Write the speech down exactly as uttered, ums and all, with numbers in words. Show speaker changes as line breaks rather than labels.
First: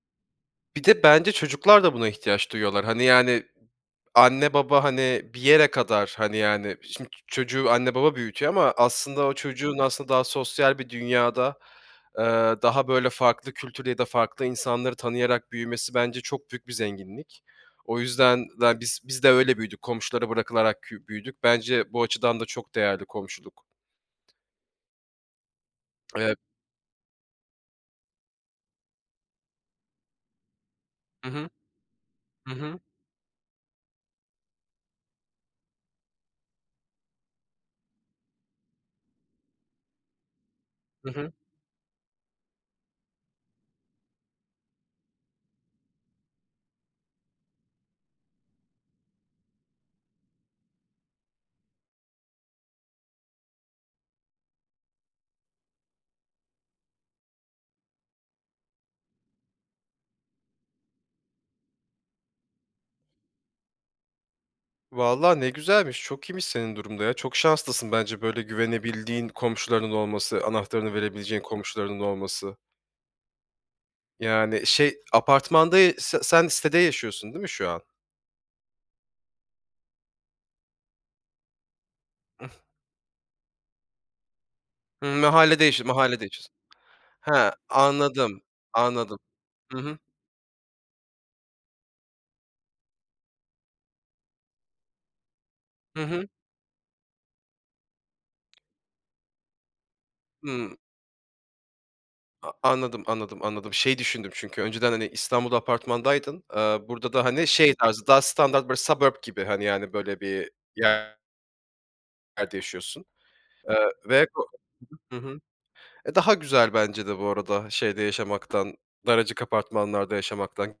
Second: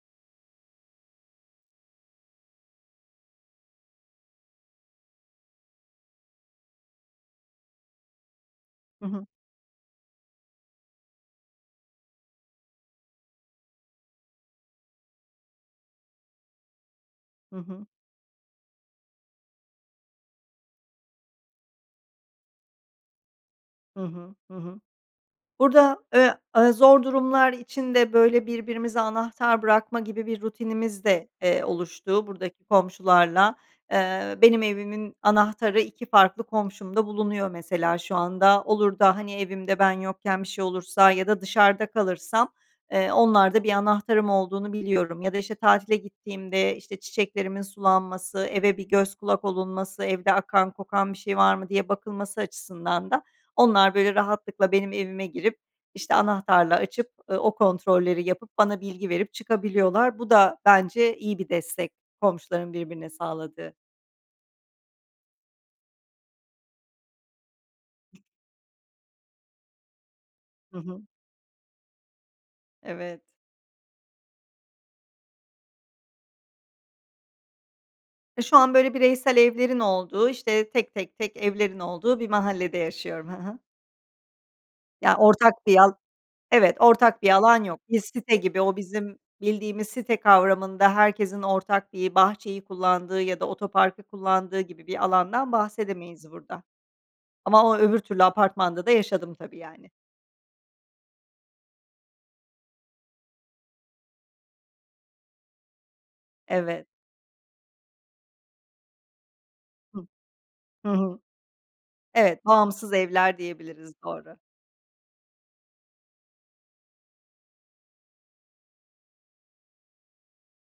Bir de, bence çocuklar da buna ihtiyaç duyuyorlar. Hani, yani, anne, baba, hani, bir yere kadar, hani, yani, şimdi çocuğu anne, baba büyütüyor ama
Hı hı.
aslında o çocuğun aslında daha sosyal bir dünyada, ııı, daha böyle farklı kültür ya da farklı insanları tanıyarak büyümesi bence çok büyük bir zenginlik.
Hı hı.
O yüzden de biz biz de öyle büyüdük komşulara bırakılarak kü büyüdük. Bence bu açıdan da çok değerli komşuluk.
Hı hı, hı hı. Burada, eee,
Evet.
aaa, zor durumlar için de, böyle, birbirimize anahtar bırakma gibi bir rutinimiz de,
Hı hı.
eee, oluştu
Hı
buradaki
hı.
komşularla. Eee, benim evimin anahtarı iki farklı komşumda bulunuyor mesela şu anda. Olur da, hani, evimde, ben yokken bir şey
Hı
olursa ya
hı.
da dışarıda kalırsam, eee, onlarda bir anahtarım olduğunu biliyorum. Ya da, işte, tatile gittiğimde, işte, çiçeklerimin sulanması, eve bir göz kulak olunması, evde akan, kokan bir şey var mı diye bakılması açısından da onlar böyle rahatlıkla benim evime girip, işte, anahtarla açıp, eee, o kontrolleri yapıp, bana bilgi verip çıkabiliyorlar. Bu da bence iyi bir destek komşuların birbirine sağladığı.
Vallahi ne güzelmiş, çok iyiymiş senin durum da ya, çok şanslısın bence, böyle güvenebildiğin komşularının olması,
Hı
anahtarını
hı.
verebileceğin komşularının olması.
Evet.
Yani, şey, apartmanda ya se sen sitede yaşıyorsun değil mi şu an?
Ya, şu an böyle bireysel evlerin olduğu, işte, tek, tek, tek evlerin olduğu bir
Ih.
mahallede yaşıyorum. Hı hı. Ya
Hımm,
ortak
mahallede
bir
yaşıyo
al
mahallede yaşıyorsun.
Evet ortak bir
He,
alan yok. Bir site
anladım,
gibi, o
anladım.
bizim
Hı
bildiğimiz
hı.
site kavramında herkesin ortak bir bahçeyi kullandığı ya da otoparkı kullandığı gibi bir alandan
Hı hı.
bahsedemeyiz burada. Ama, o öbür türlü apartmanda da yaşadım tabii, yani.
Hıı. A anladım, anladım, anladım. Şey düşündüm çünkü, önceden, hani, İstanbul'da apartmandaydın.
Evet.
Iıı, burada da, hani, şey tarzı, daha standart böyle suburb gibi, hani,
Hıh.
böyle bir
Hı hı.
yer
Evet
yerde
bağımsız
yaşıyorsun.
evler
Iıı,
diyebiliriz
ve
doğru.
ko Hı hı. E, daha güzel bence de bu arada, şeyde yaşamaktan, daracık apartmanlarda yaşamaktan.